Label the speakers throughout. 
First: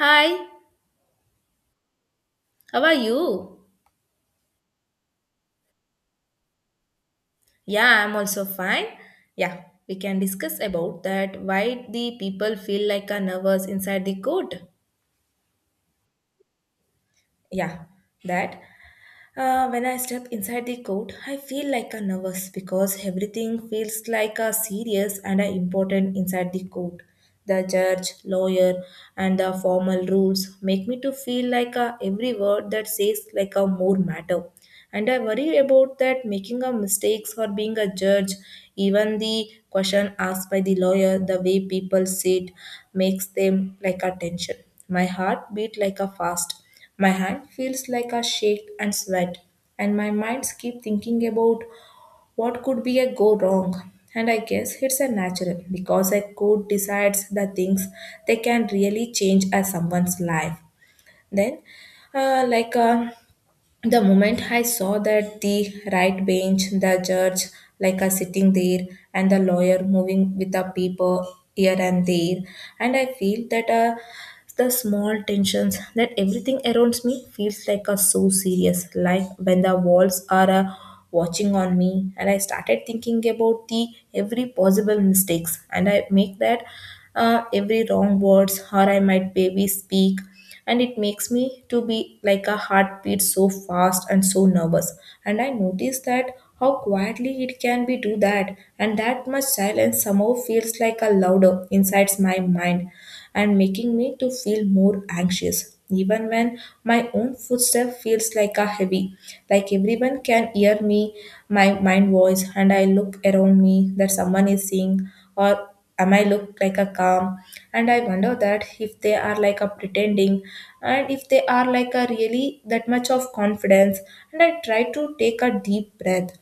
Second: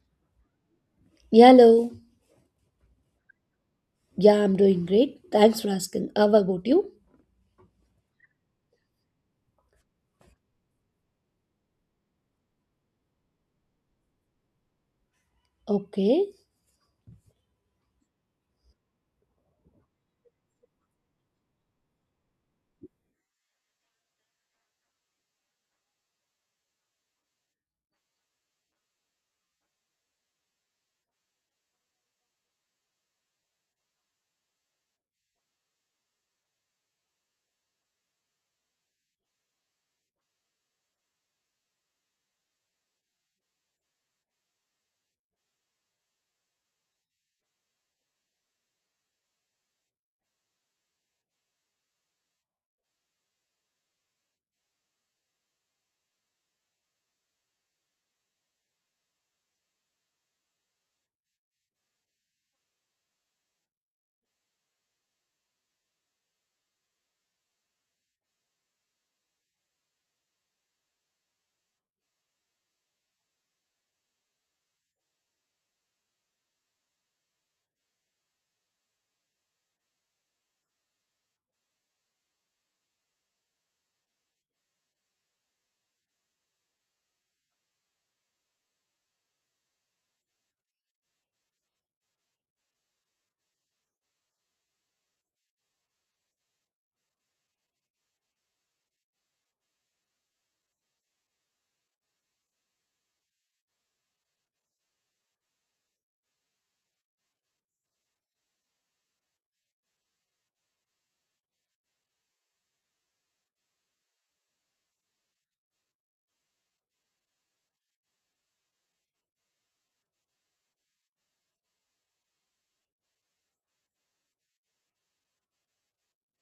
Speaker 1: Hi,
Speaker 2: Hello.
Speaker 1: how are you?
Speaker 2: Yeah, I'm doing great. Thanks for asking. How about you?
Speaker 1: Yeah, I'm also fine. Yeah, we can discuss about that why the people feel like a nervous inside the court.
Speaker 2: Okay.
Speaker 1: Yeah, that When I step inside the court, I feel like a nervous because everything feels like a serious and a important inside the court. The judge, lawyer, and the formal rules make me to feel like a every word that says like a more matter, and I worry about that making a mistakes or being a judge, even the question asked by the lawyer, the way people sit makes them like a tension. My heart beat like a fast, my hand feels like a shake and sweat, and my minds keep thinking about what could be a go wrong, and I guess it's a natural because a court decides the things they can really change as someone's life. then uh, like uh, the moment I saw that the right bench, the judge like a sitting there, and the lawyer moving with a paper here and there, and I feel that the small tensions, that everything around me feels like a so serious, like when the walls are watching on me, and I started thinking about the every possible mistakes, and I make that every wrong words or I might maybe speak, and it makes me to be like a heartbeat so fast and so nervous. And I notice that how quietly it can be do that, and that much silence somehow feels like a louder inside my mind, and making me to feel more anxious, even when my own footstep feels like a heavy, like everyone can hear me, my mind voice. And I look around me that someone is seeing, or am I look like a calm? And I wonder that if they are like a pretending, and if they are like a really that much of confidence. And I try to take a deep breath,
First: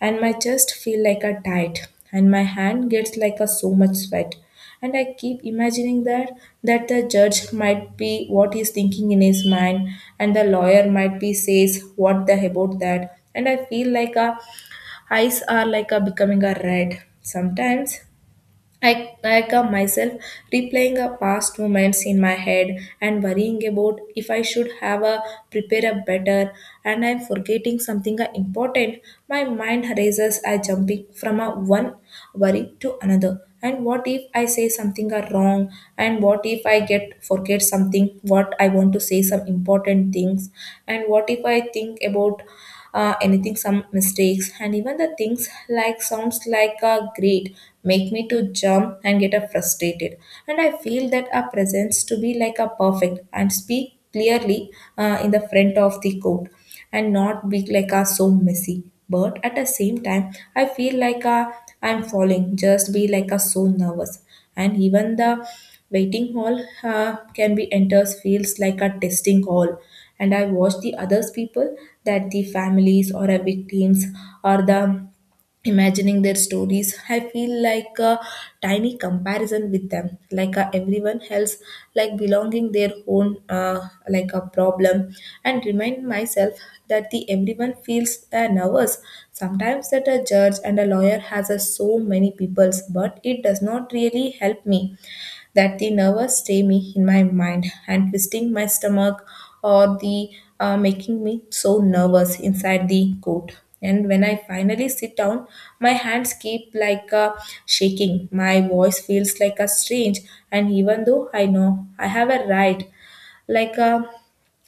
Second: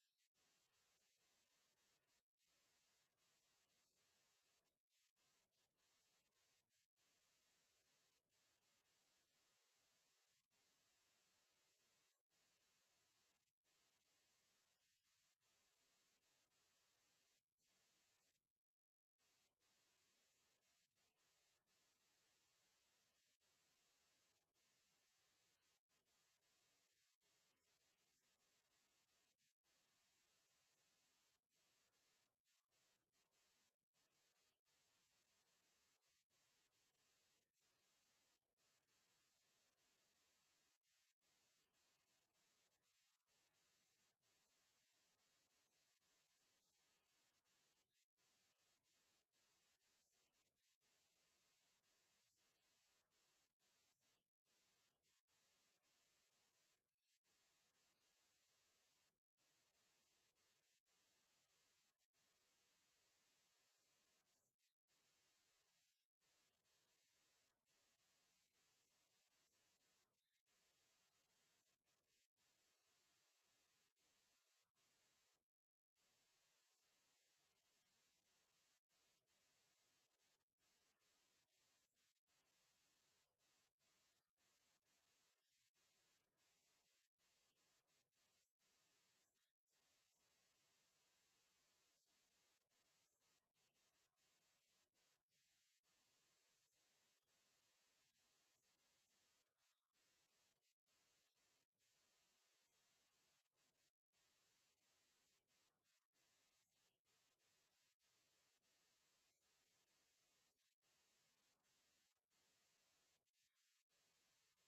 Speaker 1: and my chest feel like a tight, and my hand gets like a so much sweat. And I keep imagining that the judge might be what he's thinking in his mind, and the lawyer might be says what the about that. And I feel like a eyes are like a becoming a red. Sometimes I come myself replaying a past moments in my head, and worrying about if I should have a prepare a better, and I'm forgetting something important. My mind races, I jumping from a one worry to another. And what if I say something wrong? And what if I get forget something? What I want to say some important things? And what if I think about anything some mistakes, and even the things like sounds like a great make me to jump and get a frustrated, and I feel that our presence to be like a perfect and speak clearly in the front of the court, and not be like a so messy. But at the same time I feel like a, I'm falling just be like a so nervous. And even the waiting hall can be enters feels like a testing hall, and I watch the others people that the families or a victims or the imagining their stories, I feel like a tiny comparison with them, like everyone else like belonging their own like a problem, and remind myself that the everyone feels nervous sometimes, that a judge and a lawyer has a so many peoples, but it does not really help me, that they never stay me in my mind and twisting my stomach, or the making me so nervous inside the coat. And when I finally sit down, my hands keep like shaking, my voice feels like a strange, and even though I know I have a right, like a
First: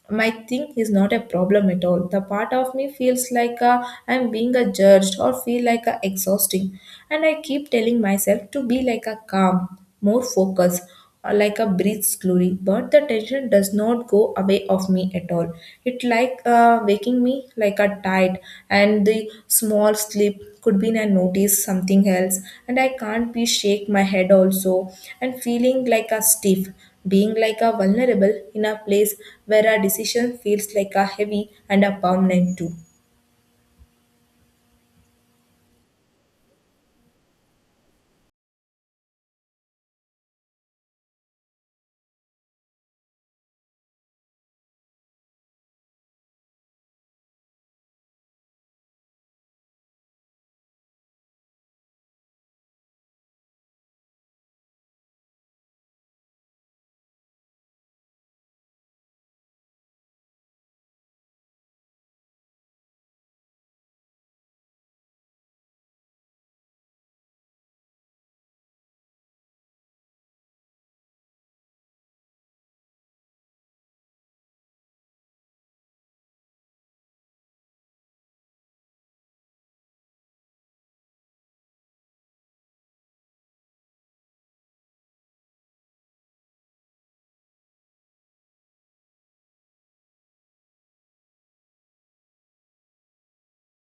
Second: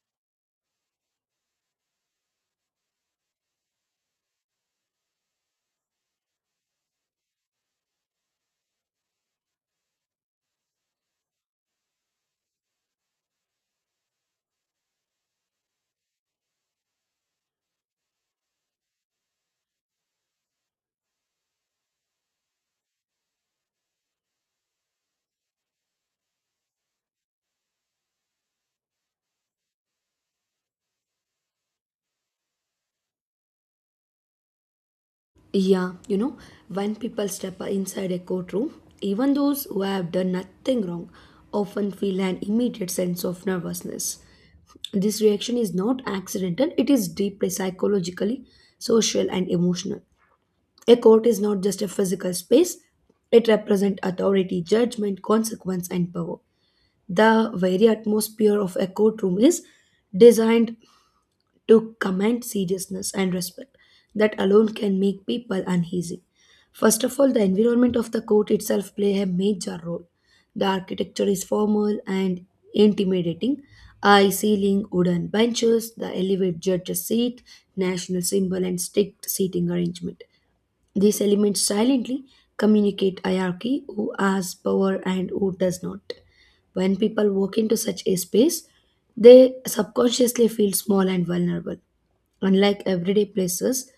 Speaker 1: my thing is not a problem at all, the part of me feels like I'm being a judged or feel like a exhausting. And I keep telling myself to be like a calm, more focused, or like a breathe slowly, but the tension does not go away of me at all. It like waking me like a tide, and the small sleep could be I notice something else, and I can't be shake my head also, and feeling like a stiff, being like a vulnerable in a place where a decision feels like a heavy and a permanent too.
Speaker 2: Yeah, you know, when people step inside a courtroom, even those who have done nothing wrong often feel an immediate sense of nervousness. This reaction is not accidental, it is deeply psychologically, social, and emotional. A court is not just a physical space, it represents authority, judgment, consequence, and power. The very atmosphere of a courtroom is designed to command seriousness and respect that alone can make people uneasy. First of all, the environment of the court itself play a major role. The architecture is formal and intimidating. High ceiling, wooden benches, the elevated judge's seat, national symbol, and strict seating arrangement. These elements silently communicate hierarchy who has power and who does not. When people walk into such a space, they subconsciously feel small and vulnerable. Unlike everyday places,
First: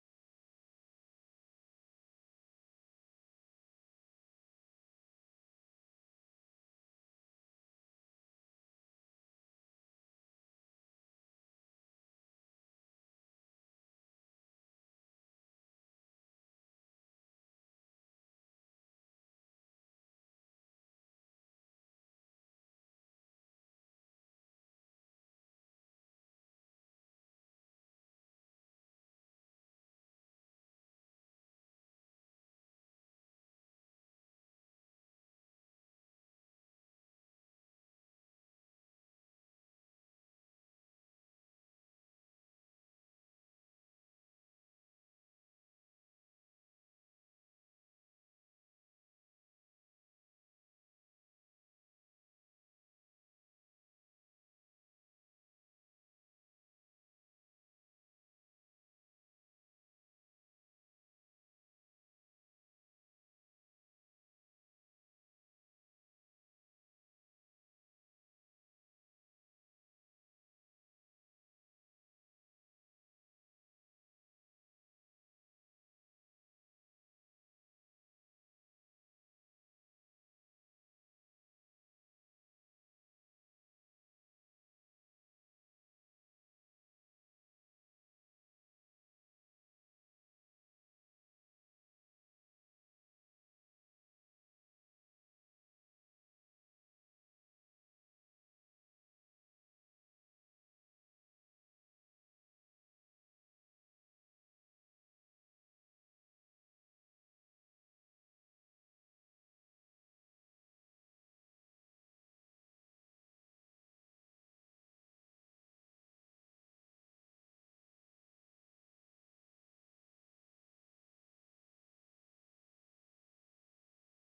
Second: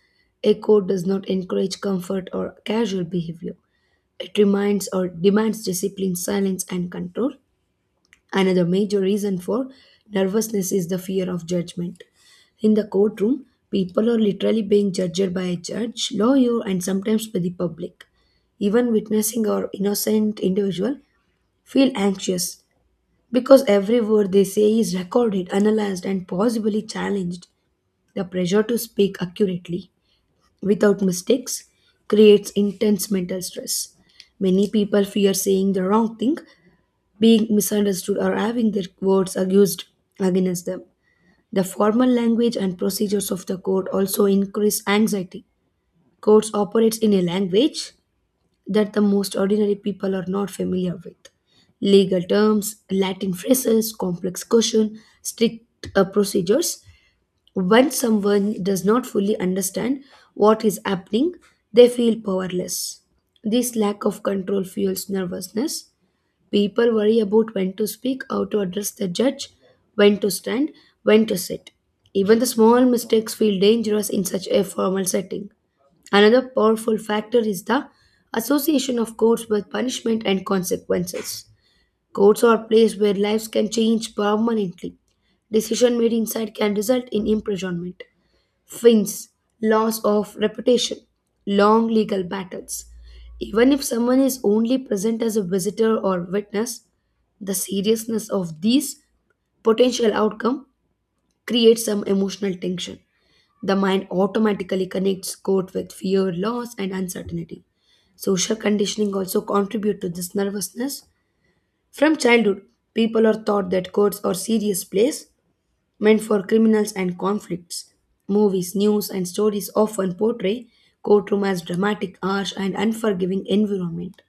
Speaker 2: a code does not encourage comfort or casual behavior. It reminds or demands discipline, silence, and control. Another major reason for nervousness is the fear of judgment. In the courtroom, people are literally being judged by a judge, lawyer, and sometimes by the public. Even witnessing or innocent individual feel anxious because every word they say is recorded, analyzed, and possibly challenged. The pressure to speak accurately without mistakes creates intense mental stress. Many people fear saying the wrong thing being misunderstood or having their words used against them. The formal language and procedures of the court also increase anxiety. Courts operates in a language that the most ordinary people are not familiar with. Legal terms, Latin phrases, complex questions, strict procedures. When someone does not fully understand what is happening, they feel powerless. This lack of control fuels nervousness. People worry about when to speak, how to address the judge, when to stand, when to sit. Even the small mistakes feel dangerous in such a formal setting. Another powerful factor is the association of courts with punishment and consequences. Courts are a place where lives can change permanently. Decision made inside can result in imprisonment. Wins, loss of reputation, long legal battles. Even if someone is only present as a visitor or witness, the seriousness of these potential outcome creates some emotional tension. The mind automatically connects court with fear, loss, and uncertainty. Social conditioning also contribute to this nervousness. From childhood, people are taught that courts are serious place meant for criminals and conflicts. Movies, news, and stories often portray courtroom as dramatic, harsh, and unforgiving environment.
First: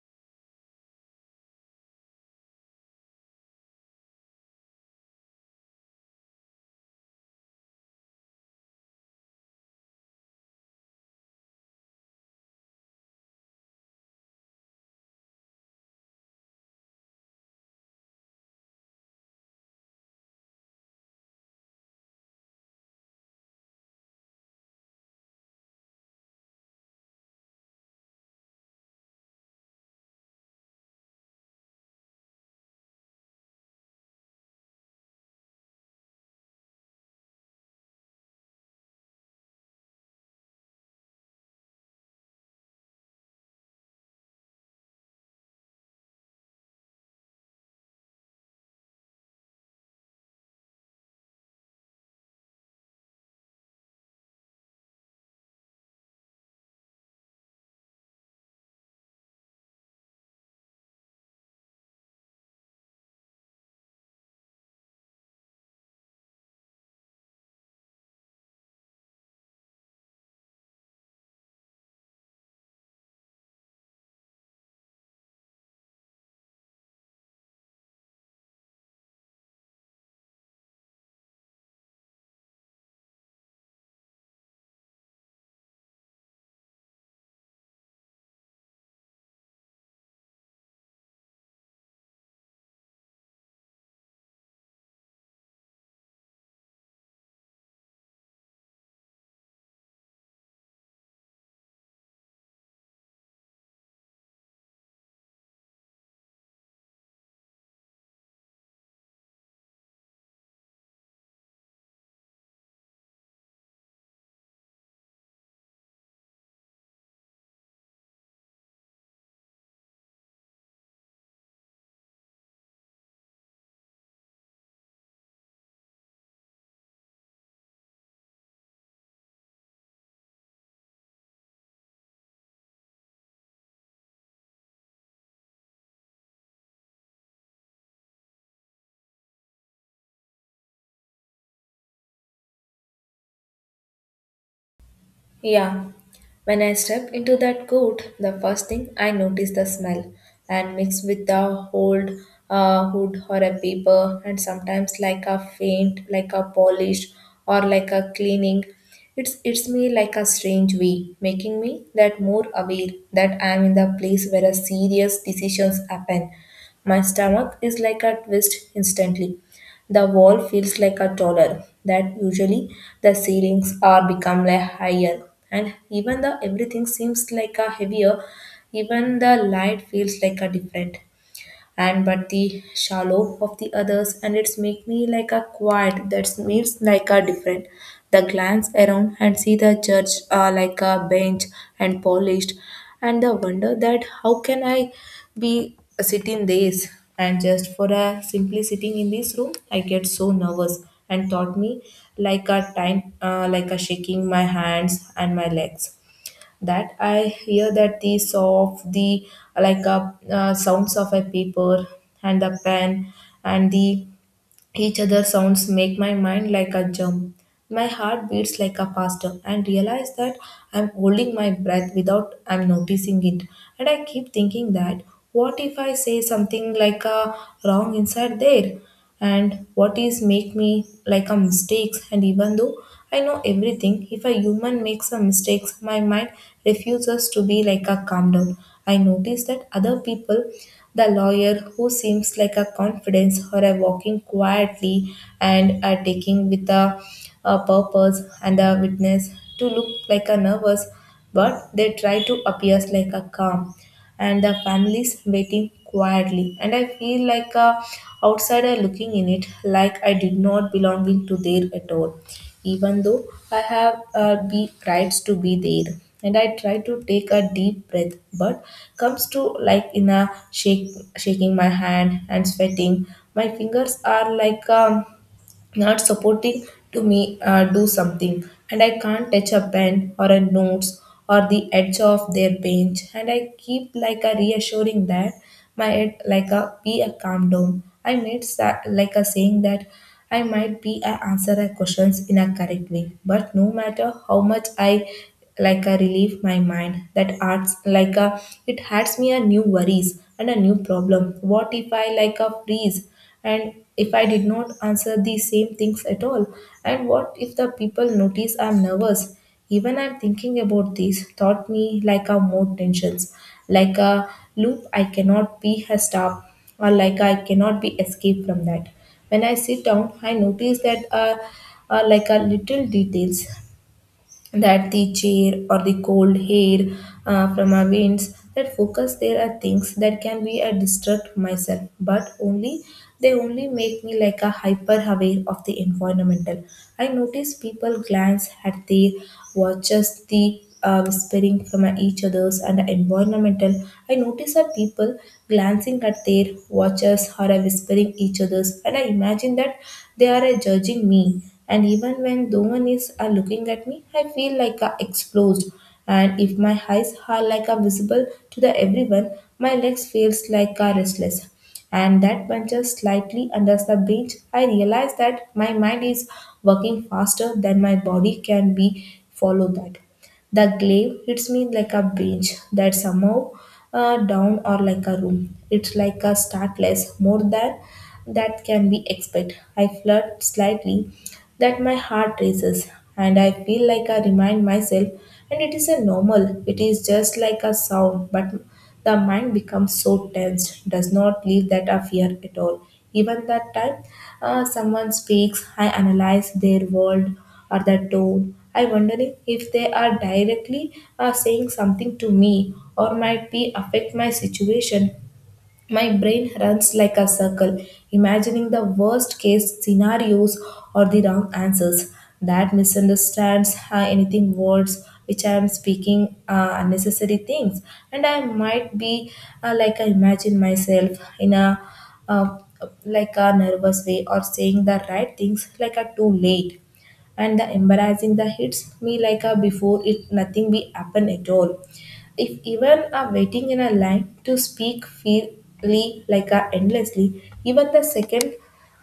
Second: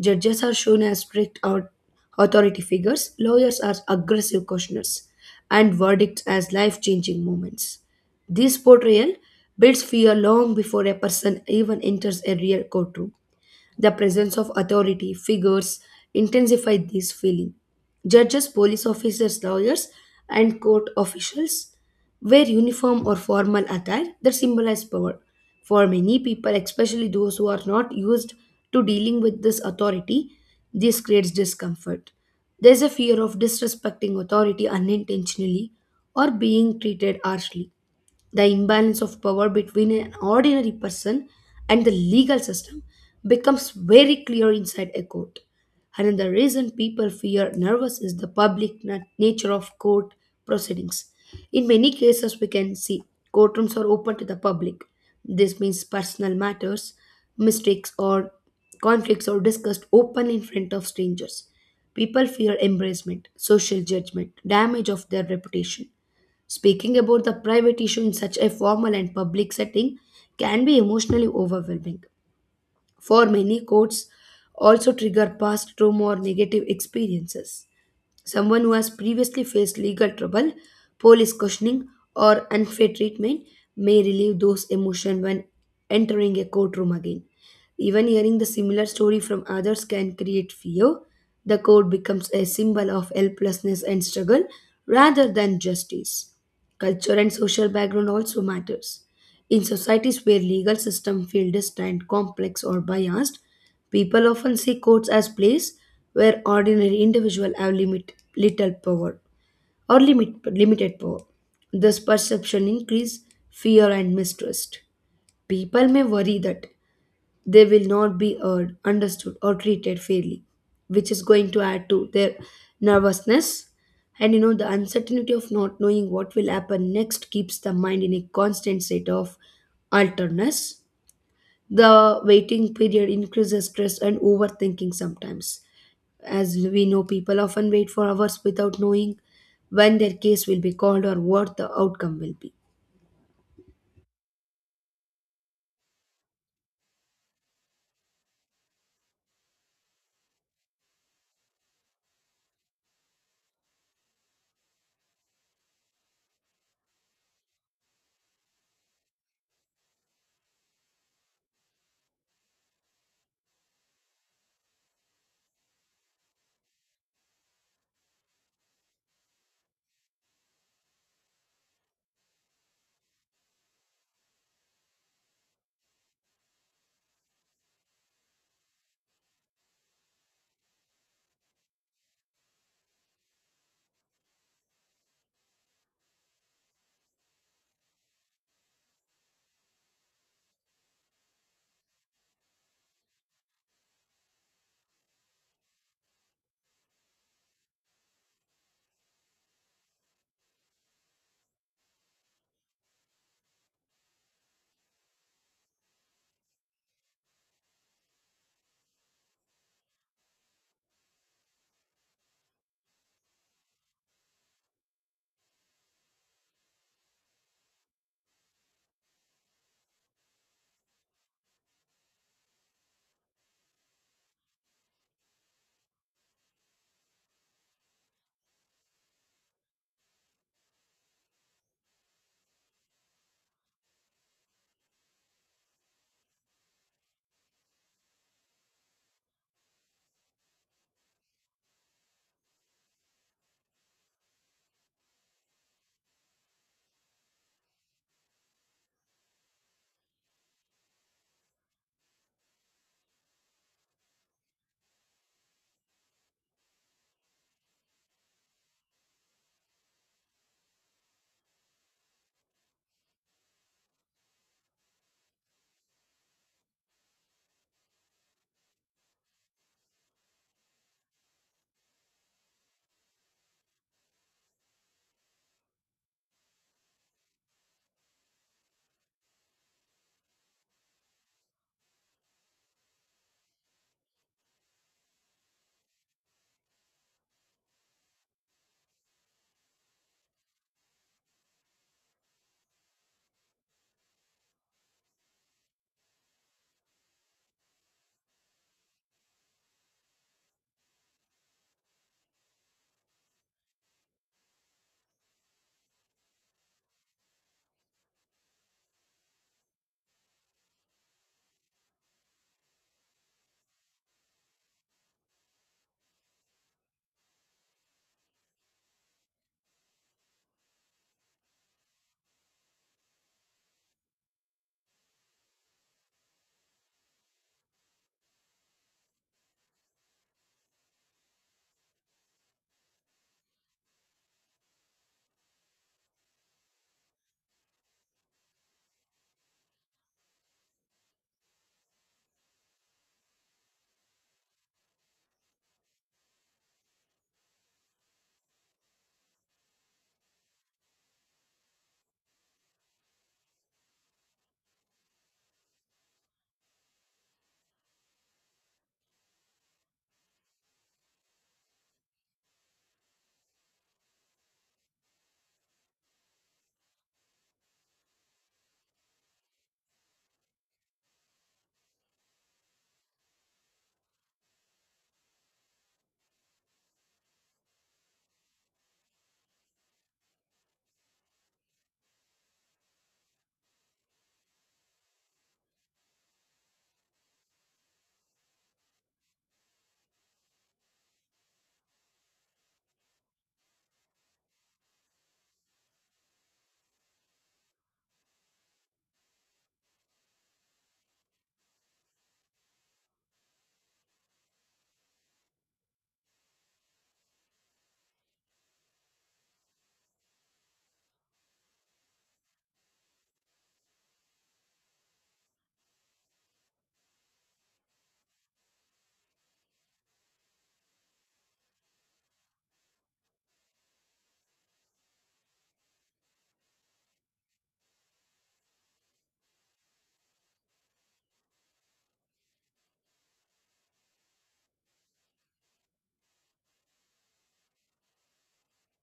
Speaker 2: Judges are shown as strict or authority figures, lawyers as aggressive cautioners, and verdicts as life-changing moments. This portrayal builds fear long before a person even enters a real courtroom. The presence of authority figures intensified this feeling. Judges, police officers, lawyers, and court officials wear uniform or formal attire that symbolize power. For many people, especially those who are not used to dealing with this authority, this creates discomfort. There's a fear of disrespecting authority unintentionally or being treated harshly. The imbalance of power between an ordinary person and the legal system becomes very clear inside a court. Another reason people fear nervous is the public nature of court proceedings. In many cases, we can see courtrooms are open to the public. This means personal matters, mistakes, or conflicts are discussed openly in front of strangers. People fear embarrassment, social judgment, damage of their reputation. Speaking about the private issue in such a formal and public setting can be emotionally overwhelming. For many, quotes also trigger past trauma or negative experiences. Someone who has previously faced legal trouble, police questioning, or unfair treatment may relieve those emotions when entering a courtroom again. Even hearing the similar story from others can create fear. The court becomes a symbol of helplessness and struggle rather than justice. Culture and social background also matters. In societies where legal systems feel distant, complex, or biased, people often see courts as place where ordinary individuals have limit, little power or limit, limited power. This perception increases fear and mistrust. People may worry that they will not be heard, understood, or treated fairly, which is going to add to their nervousness. And you know, the uncertainty of not knowing what will happen next keeps the mind in a constant state of alterness. The waiting period increases stress and overthinking sometimes. As we know, people often wait for hours without knowing when their case will be called or what the outcome will be.
Speaker 1: Yeah. When I step into that coat, the first thing I notice the smell, and mixed with a old hood or a paper, and sometimes like a faint, like a polish or like a cleaning. It's me like a strange way, making me that more aware that I'm in the place where a serious decisions happen. My stomach is like a twist instantly. The wall feels like a taller. That usually the ceilings are become like higher, and even the everything seems like a heavier. Even the light feels like a different, and but the shallow of the others, and it's make me like a quiet that seems like a different. The glance around and see the church like a bench and polished, and the wonder that how can I be sitting this, and just for a simply sitting in this room I get so nervous and taught me like a time like a shaking my hands and my legs, that I hear that the saw of the like sounds of a paper and a pen, and the each other sounds make my mind like a jump. My heart beats like a faster, and realize that I'm holding my breath without I'm noticing it. And I keep thinking that what if I say something like a wrong inside there? And what is make me like a mistakes, and even though I know everything. If a human makes a mistake, my mind refuses to be like a calm down. I notice that other people, the lawyer who seems like a confidence or a walking quietly, and are taking with a purpose, and a witness to look like a nervous, but they try to appear like a calm, and the families waiting quietly, and I feel like a outsider looking in it, like I did not belonging to there at all, even though I have be rights to be there. And I try to take a deep breath, but comes to like in a shake, shaking my hand and sweating. My fingers are like not supporting to me do something, and I can't touch a pen or a notes or the edge of their bench, and I keep like a reassuring that my head like a be a calm down, I made like a saying that I might be a answer a questions in a correct way, but no matter how much I like a relieve my mind, that arts like a it adds me a new worries and a new problem. What if I like a freeze, and if I did not answer the same things at all, and what if the people notice I'm nervous, even I'm thinking about this taught me like a more tensions, like a loop I cannot be a stop, or like I cannot be escaped from that. When I sit down I notice that like a little details, that the chair or the cold hair from our winds, that focus there are things that can be a distract myself, but only they only make me like a hyper aware of the environmental. I notice people glance at their watches, the whispering from each other's and environmental. I notice that people glancing at their watches or are whispering each other's, and I imagine that they are judging me. And even when no one is looking at me, I feel like exposed. And if my eyes are like visible to the everyone, my legs feels like restless and that bunches slightly under the bench, I realize that my mind is working faster than my body can be follow that. The glaive hits me like a beach that somehow down or like a room. It's like a startless more than that can be expected. I flirt slightly that my heart races, and I feel like I remind myself and it is a normal. It is just like a sound, but the mind becomes so tense, does not leave that of fear at all. Even that time someone speaks, I analyze their word or their tone. I wondering if they are directly saying something to me or might be affect my situation. My brain runs like a circle, imagining the worst case scenarios or the wrong answers that misunderstands anything words which I am speaking unnecessary things, and I might be like I imagine myself in a uh, like a nervous way or saying the right things like a too late and the embarrassing that hits me like a before it nothing be happen at all if even a waiting in a line to speak freely like a endlessly, even the second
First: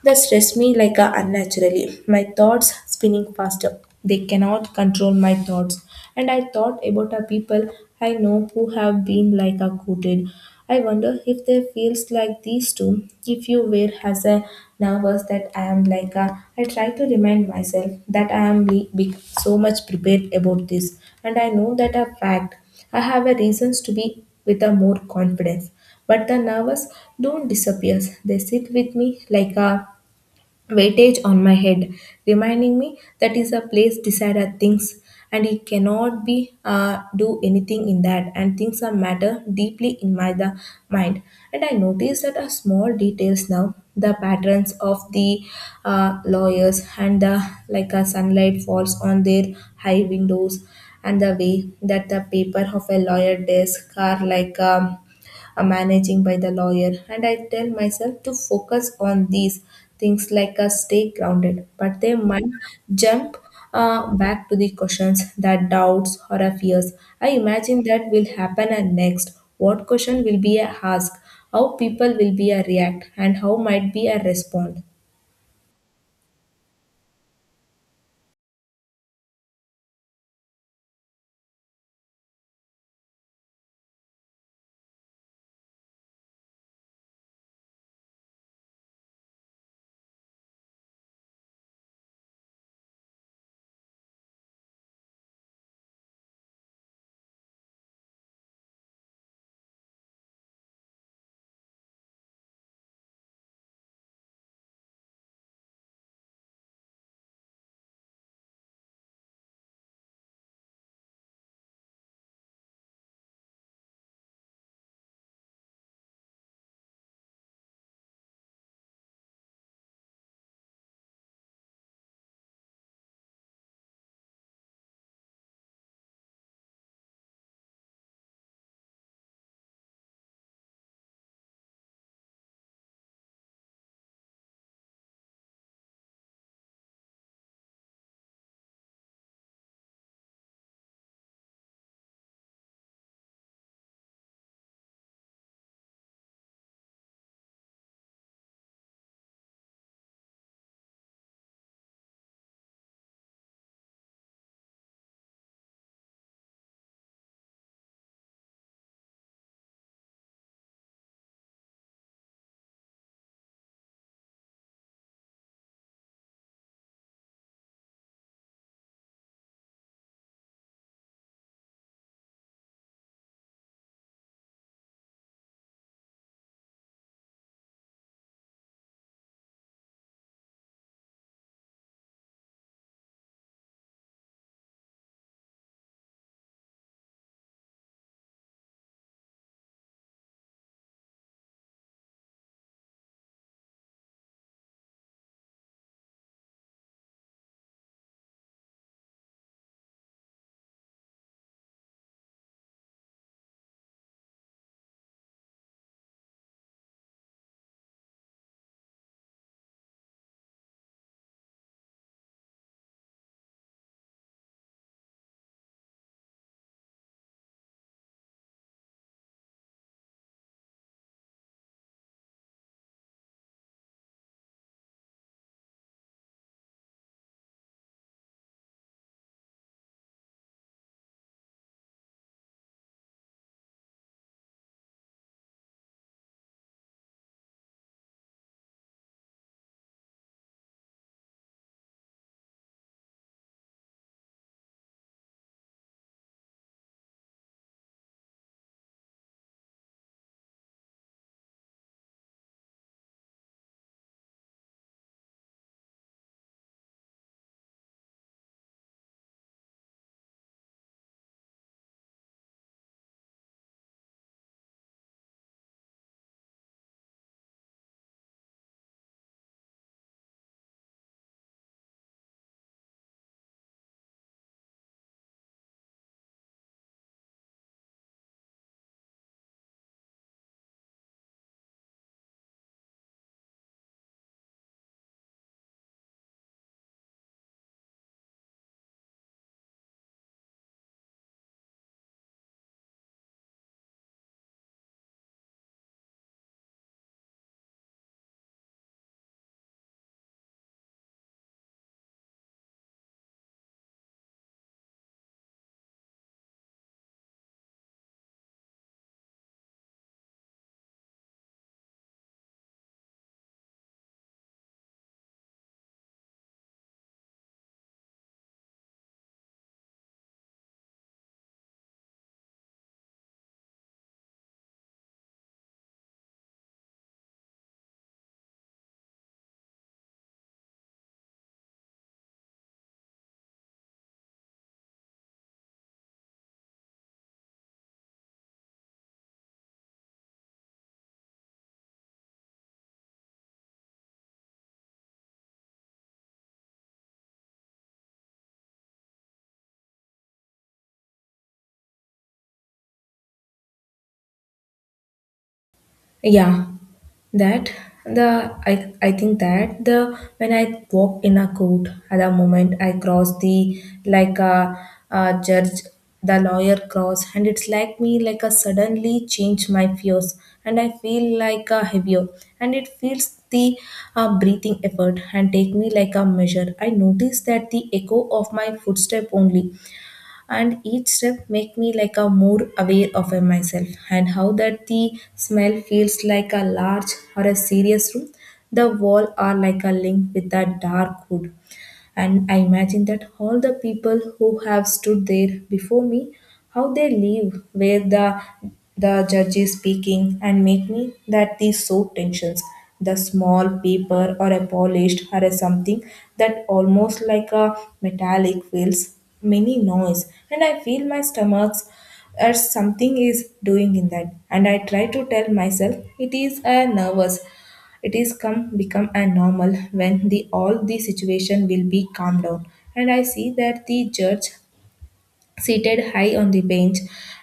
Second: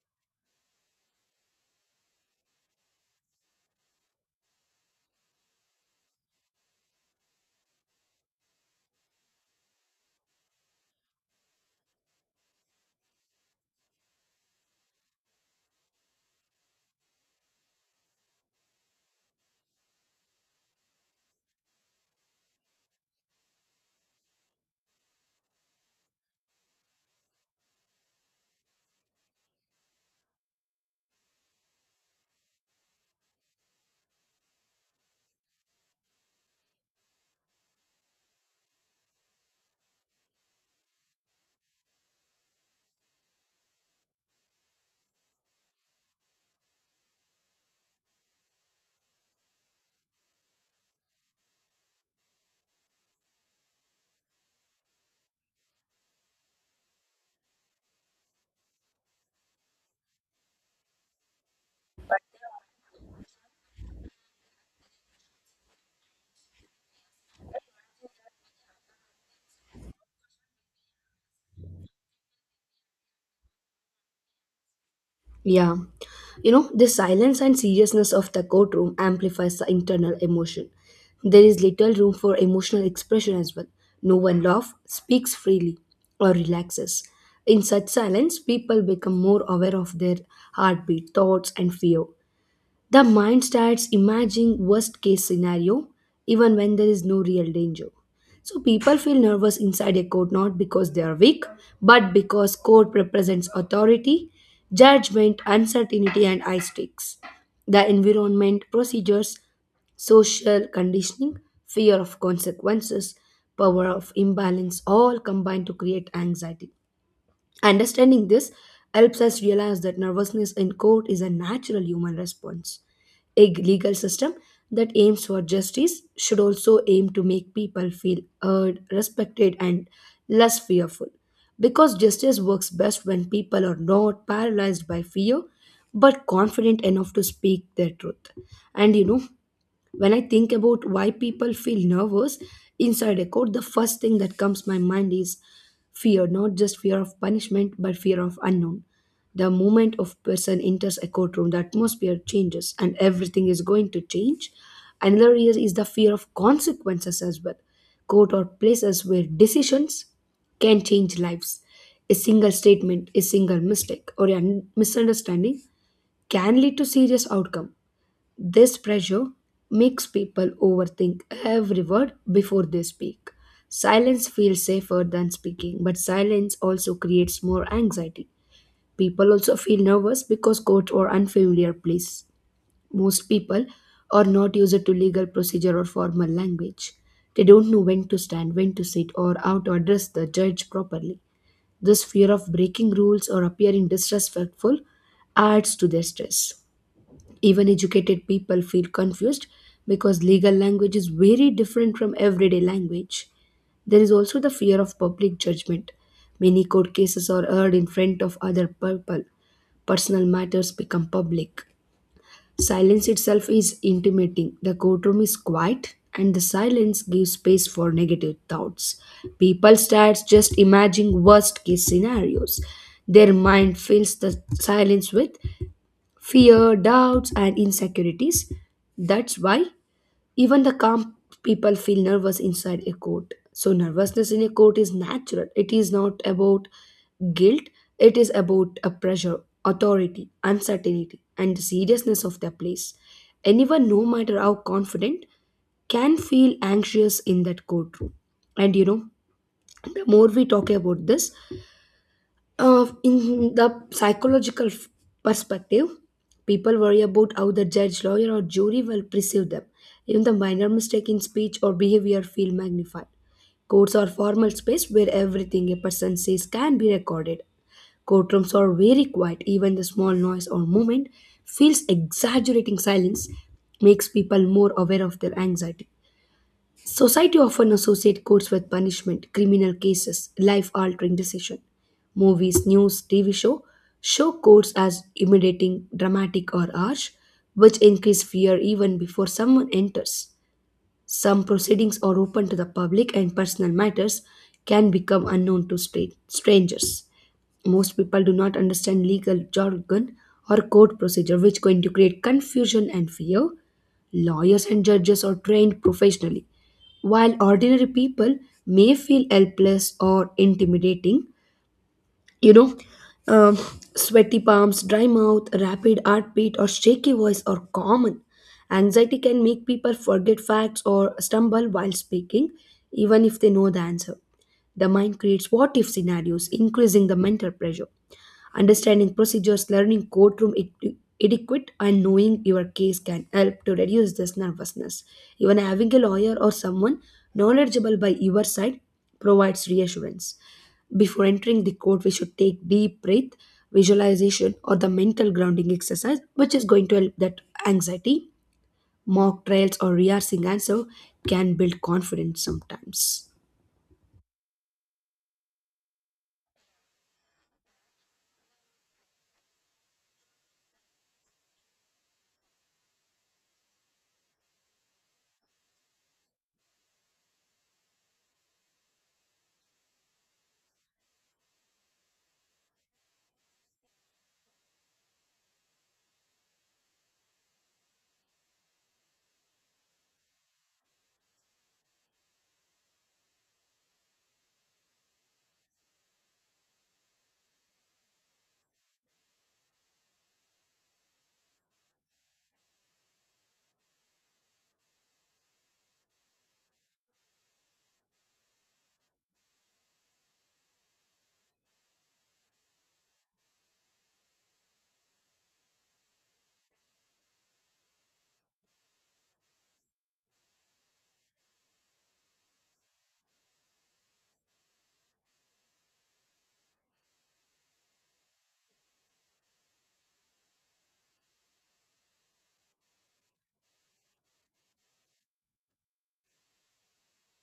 Speaker 1: that stress me like a unnaturally. My thoughts spinning faster. They cannot control my thoughts. And I thought about a people I know who have been like a quoted. I wonder if they feels like these too. If you were as a nervous that I am like a, I try to remind myself that I am so much prepared about this, and I know that a fact. I have a reasons to be with a more confidence, but the nervous don't disappear. They sit with me like a weightage on my head, reminding me that is a place decided things and it cannot be do anything in that, and things are matter deeply in my the mind. And I notice that are small details now the patterns of the lawyers and the like a sunlight falls on their high windows and the way that the paper of a lawyer desk are like managing by the lawyer, and I tell myself to focus on these things like stay grounded, but they might jump back to the questions that doubts or fears. I imagine that will happen next what question will be a ask, how people will be a react and how might be a respond.
Speaker 2: Yeah. You know, the silence and seriousness of the courtroom amplifies the internal emotion. There is little room for emotional expression as well. No one laughs, speaks freely, or relaxes. In such silence, people become more aware of their heartbeat, thoughts, and fear. The mind starts imagining worst case scenario even when there is no real danger. So people feel nervous inside a court not because they are weak, but because court represents authority, judgment, uncertainty, and high stakes. The environment, procedures, social conditioning, fear of consequences, power of imbalance all combine to create anxiety. Understanding this helps us realize that nervousness in court is a natural human response. A legal system that aims for justice should also aim to make people feel heard, respected, and less fearful. Because justice works best when people are not paralyzed by fear but confident enough to speak their truth. And you know, when I think about why people feel nervous inside a court, the first thing that comes my mind is fear, not just fear of punishment but fear of unknown. The moment of person enters a courtroom, the atmosphere changes, and everything is going to change. Another is the fear of consequences as well. Court or places where decisions can change lives. A single statement, a single mistake, or a misunderstanding can lead to serious outcome. This pressure makes people overthink every word before they speak. Silence feels safer than speaking, but silence also creates more anxiety. People also feel nervous because court or unfamiliar place. Most people are not used to legal procedure or formal language. They don't know when to stand, when to sit, or how to address the judge properly. This fear of breaking rules or appearing disrespectful adds to their stress. Even educated people feel confused because legal language is very different from everyday language. There is also the fear of public judgment. Many court cases are heard in front of other people. Personal matters become public. Silence itself is intimating. The courtroom is quiet and the silence gives space for negative thoughts. People start just imagining worst case scenarios. Their mind fills the silence with fear, doubts, and insecurities. That's why even the calm people feel nervous inside a court. So, nervousness in a court is natural. It is not about guilt, it is about a pressure, authority, uncertainty, and the seriousness of the place. Anyone, no matter how confident, can feel anxious in that courtroom. And you know, the more we talk about this, in the psychological perspective, people worry about how the judge, lawyer, or jury will perceive them. Even the minor mistake in speech or behavior feel magnified. Courts are formal space where everything a person says can be recorded. Courtrooms are very quiet. Even the small noise or movement feels exaggerating silence makes people more aware of their anxiety. Society often associate courts with punishment, criminal cases, life-altering decision. Movies, news, TV show courts as intimidating, dramatic, or harsh, which increase fear even before someone enters. Some proceedings are open to the public, and personal matters can become unknown to strangers. Most people do not understand legal jargon or court procedure, which going to create confusion and fear. Lawyers and judges are trained professionally, while ordinary people may feel helpless or intimidating. You know, um, sweaty palms, dry mouth, rapid heartbeat, or shaky voice are common. Anxiety can make people forget facts or stumble while speaking, even if they know the answer. The mind creates what if scenarios, increasing the mental pressure. Understanding procedures, learning courtroom etiquette, and knowing your case can help to reduce this nervousness. Even having a lawyer or someone knowledgeable by your side provides reassurance. Before entering the court, we should take deep breath, visualization, or the mental grounding exercise, which is going to help that anxiety. Mock trials or rehearsing answer can build confidence sometimes.
Speaker 1: Yeah, that the I think that the when I walk in a court at the moment I cross the like a judge the lawyer cross and it's like me like a suddenly change my fears and I feel like a heavier and it feels the breathing effort and take me like a measure. I notice that the echo of my footstep only and each step make me like a more aware of myself and how that the smell feels like a large or a serious room. The wall are like a link with a dark wood and I imagine that all the people who have stood there before me, how they live, where the judge is speaking, and make me that these soap tensions, the small paper or a polished or a something that almost like a metallic feels many noise, and I feel my stomachs as something is doing in that, and I try to tell myself it is a nervous. It is come become a normal when the all the situation will be calmed down. And I see that the judge seated high on the bench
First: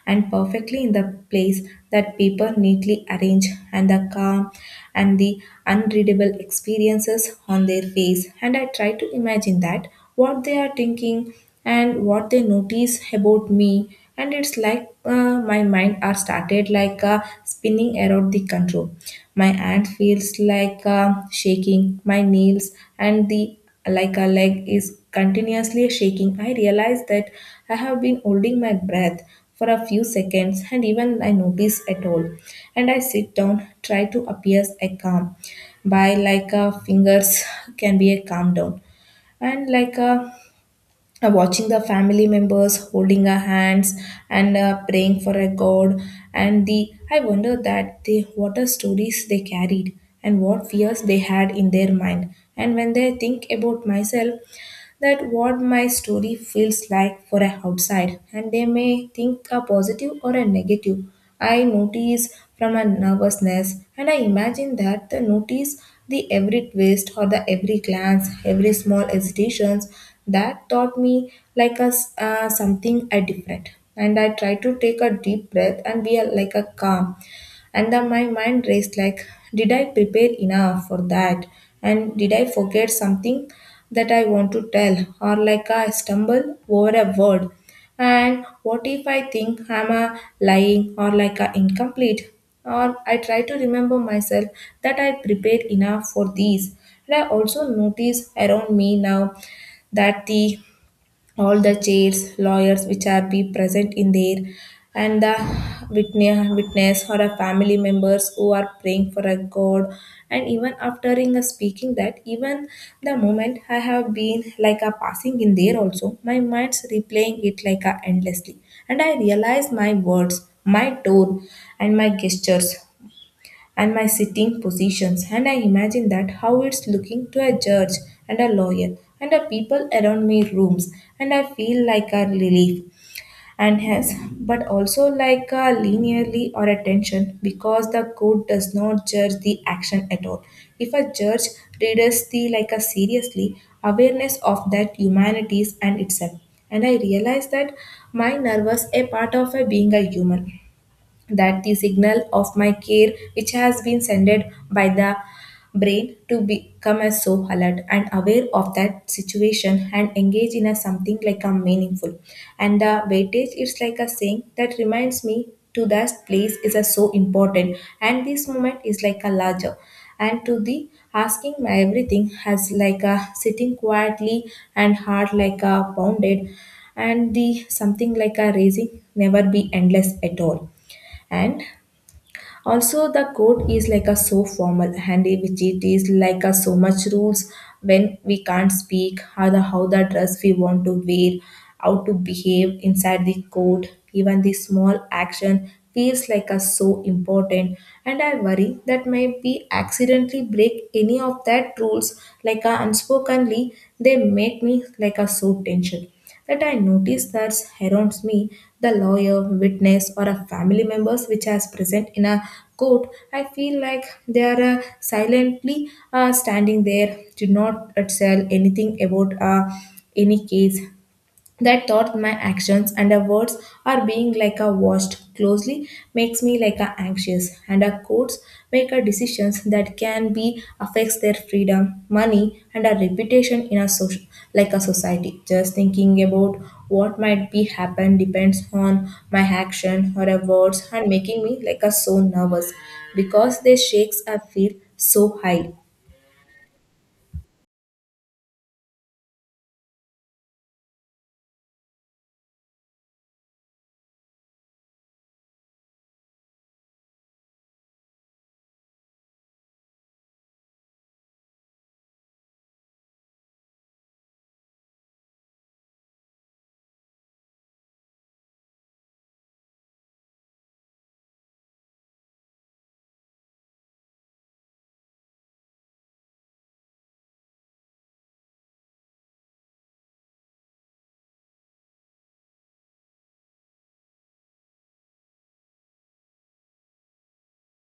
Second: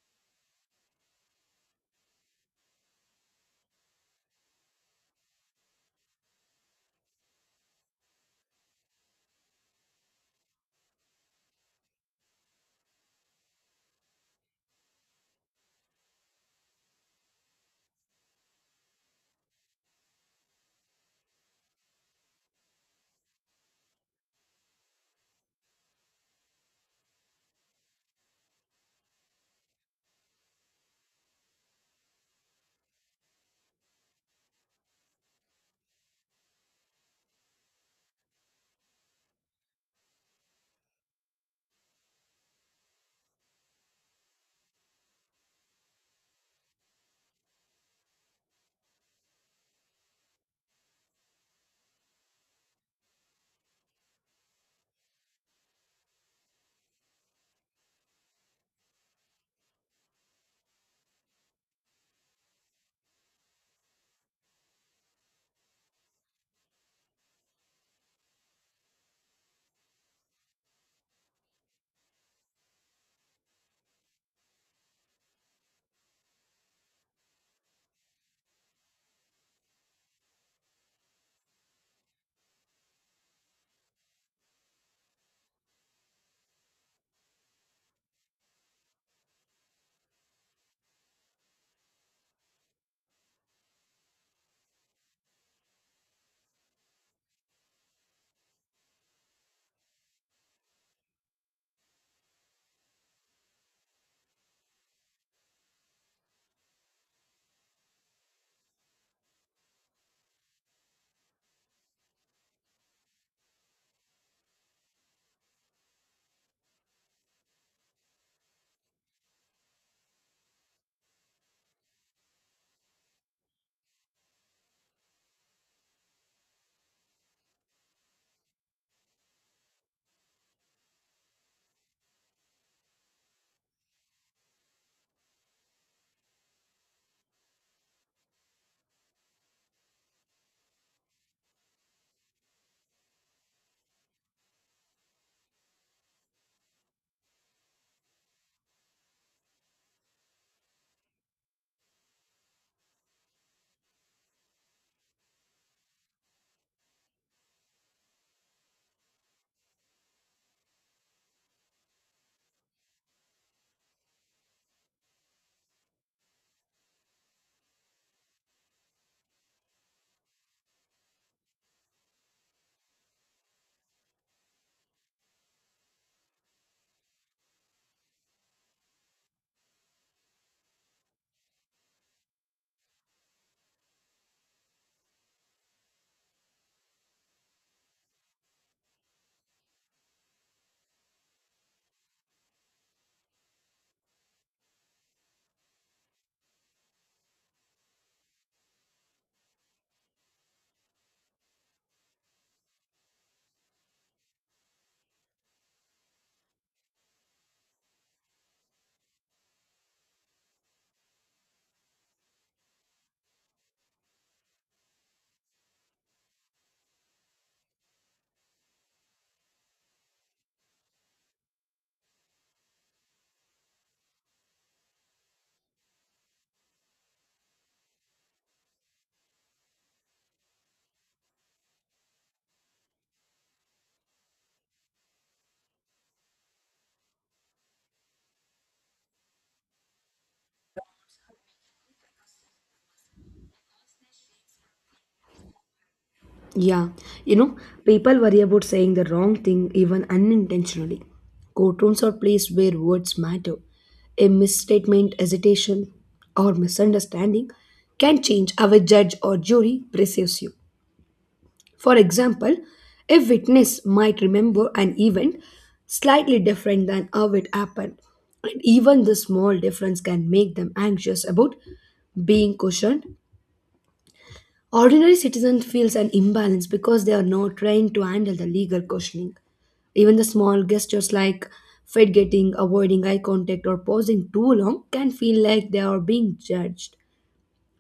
Speaker 1: and perfectly in the place, that people neatly arrange and the calm and the unreadable experiences on their face, and I try to imagine that what they are thinking and what they notice about me, and it's like my mind are started like spinning around the control. My hand feels like shaking my nails and the like a leg is continuously shaking. I realize that I have been holding my breath for a few seconds and even I notice at all. And I sit down, try to appear a calm by like a fingers can be a calm down and like a watching the family members holding her hands and praying for a god, and the I wonder that they what are stories they carried and what fears they had in their mind and when they think about myself, that what my story feels like for a outside and they may think a positive or a negative. I notice from a nervousness and I imagine that the notice the every twist or the every glance every small hesitations that taught me like a something a different. And I try to take a deep breath and be a, like a calm. And then my mind raced like, did I prepare enough for that, and did I forget something that I want to tell, or like I stumble over a word, and what if I think I'm a lying or like a incomplete, or I try to remember myself that I prepared enough for these. And I also notice around me now that the all the chairs, lawyers which are be present in there, and the witness or a family members who are praying for a God. And even after in a speaking that, even the moment I have been like a passing in there also, my mind's replaying it like a endlessly. And I realize my words, my tone, and my gestures and my sitting positions, and I imagine that how it's looking to a judge and a lawyer and the people around me rooms, and I feel like a relief, and yes, but also like a linearly or a tension because the court does not judge the action at all. If a judge reads the like a seriously awareness of that humanities and itself, and I realize that my nervous a part of a being a human, that the signal of my care which has been sent by the brain to become as so alert and aware of that situation and engage in a something like a meaningful, and the weightage is like a saying that reminds me to that place is a so important and this moment is like a larger and to the asking my everything has like a sitting quietly and heart like a pounded and the something like a raising never be endless at all. And also the code is like a so formal and which it is like a so much rules, when we can't speak, how the dress we want to wear, how to behave inside the code, even the small action feels like a so important. And I worry that maybe accidentally break any of that rules like a unspokenly, they make me like a so tension, that I notice that surrounds me, the lawyer, witness, or a family members which is present in a court. I feel like they are silently standing there, do not tell anything about any case. That thought my actions and the words are being like a watched closely makes me like a anxious, and a courts make a decisions that can be affects their freedom, money and a reputation in a social like a society. Just thinking about what might be happen depends on my action or a words and making me like a so nervous because they shakes I feel so high.
Speaker 2: Yeah, you know, people worry about saying the wrong thing even unintentionally. Courtrooms are places where words matter. A misstatement, hesitation, or misunderstanding can change how a judge or jury perceives you. For example, a witness might remember an event slightly different than how it happened, and even the small difference can make them anxious about being questioned. Ordinary citizen feels an imbalance because they are not trained to handle the legal questioning. Even the small gestures like fed getting, avoiding eye contact, or pausing too long can feel like they are being judged.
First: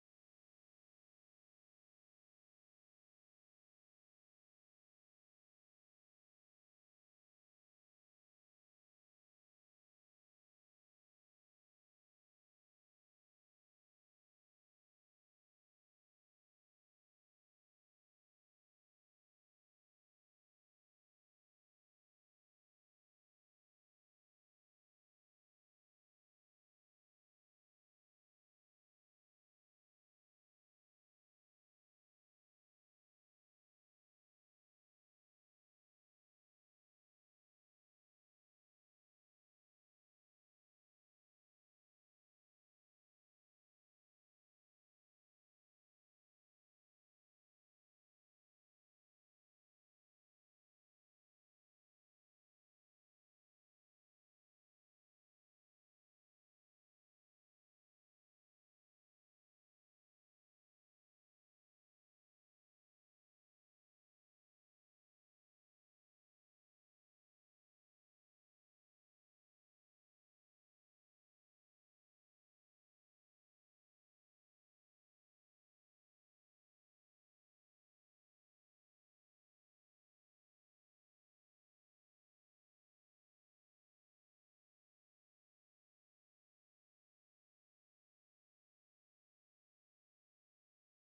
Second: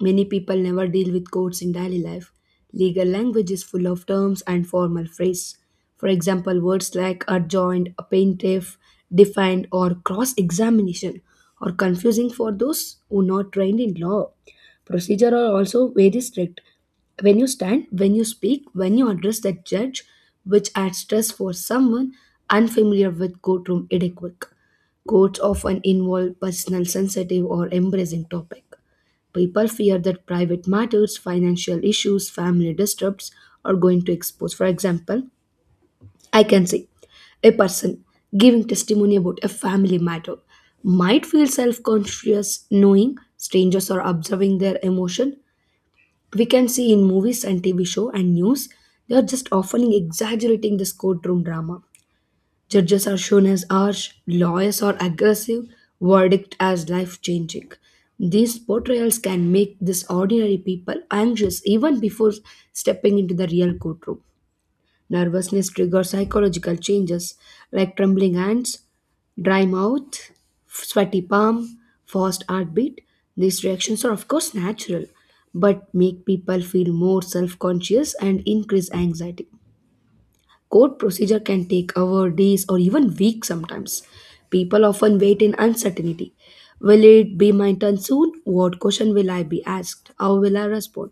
Speaker 2: Many people never deal with courts in daily life. Legal language is full of terms and formal phrase. For example, words like adjoined, plaintiff, defined, or cross examination are confusing for those who are not trained in law. Procedure are also very strict. When you stand, when you speak, when you address the judge, which adds stress for someone unfamiliar with courtroom etiquette. Courts often involve personal, sensitive, or embarrassing topic. People fear that private matters, financial issues, family disturbs are going to expose. For example, I can say a person giving testimony about a family matter might feel self conscious knowing strangers are observing their emotion. We can see in movies and TV show and news, they are just often exaggerating this courtroom drama. Judges are shown as harsh, lawyers are aggressive, verdict as life changing. These portrayals can make these ordinary people anxious even before stepping into the real courtroom. Nervousness triggers psychological changes like trembling hands, dry mouth, sweaty palm, fast heartbeat. These reactions are, of course, natural, but make people feel more self conscious and increase anxiety. Court procedure can take hours, days, or even weeks sometimes. People often wait in uncertainty. Will it be my turn soon? What question will I be asked? How will I respond?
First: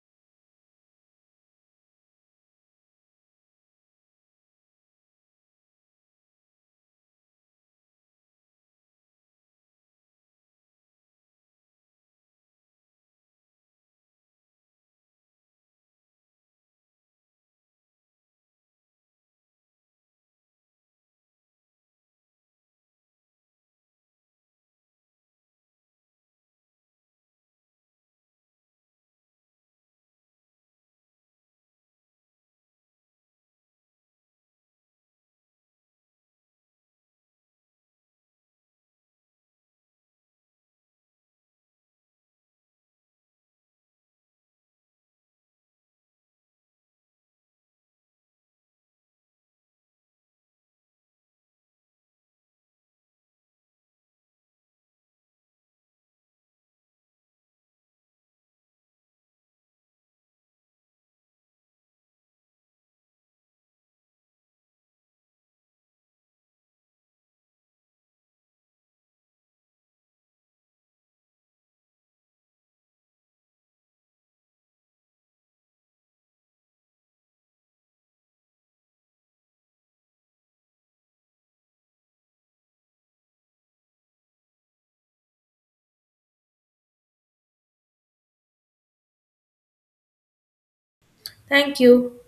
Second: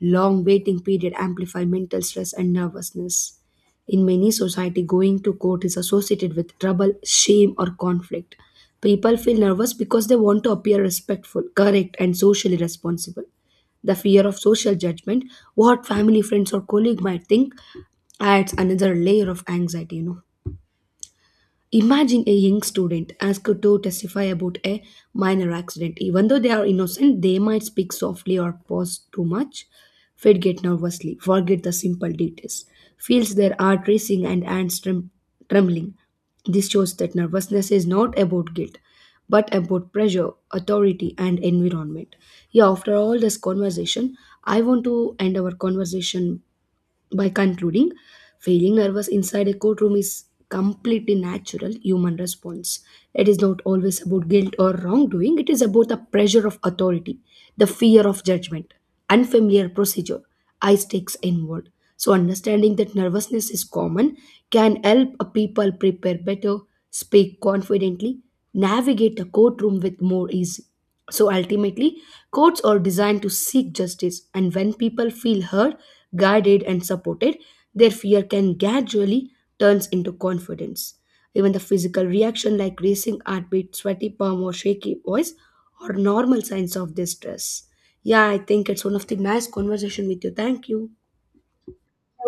Speaker 2: Long waiting period amplify mental stress and nervousness. In many society, going to court is associated with trouble, shame, or conflict. People feel nervous because they want to appear respectful, correct, and socially responsible. The fear of social judgment, what family, friends, or colleague might think, adds another layer of anxiety, you know. Imagine a young student asked to testify about a minor accident. Even though they are innocent, they might speak softly or pause too much, fed get nervously, forget the simple details, feels their heart racing and hands trembling. This shows that nervousness is not about guilt but about pressure, authority, and environment. Yeah, after all this conversation, I want to end our conversation by concluding, feeling nervous inside a courtroom is completely natural human response. It is not always about guilt or wrongdoing, it is about the pressure of authority, the fear of judgment, unfamiliar procedure, eye stakes inward. So, understanding that nervousness is common can help a people prepare better, speak confidently, navigate a courtroom with more ease. So ultimately, courts are designed to seek justice, and when people feel heard, guided, and supported, their fear can gradually turns into confidence. Even the physical reaction like racing heartbeat, sweaty palm, or shaky voice are normal signs of distress. Yeah, I think it's one of the nice conversation with you. Thank you.
Speaker 1: Thank you.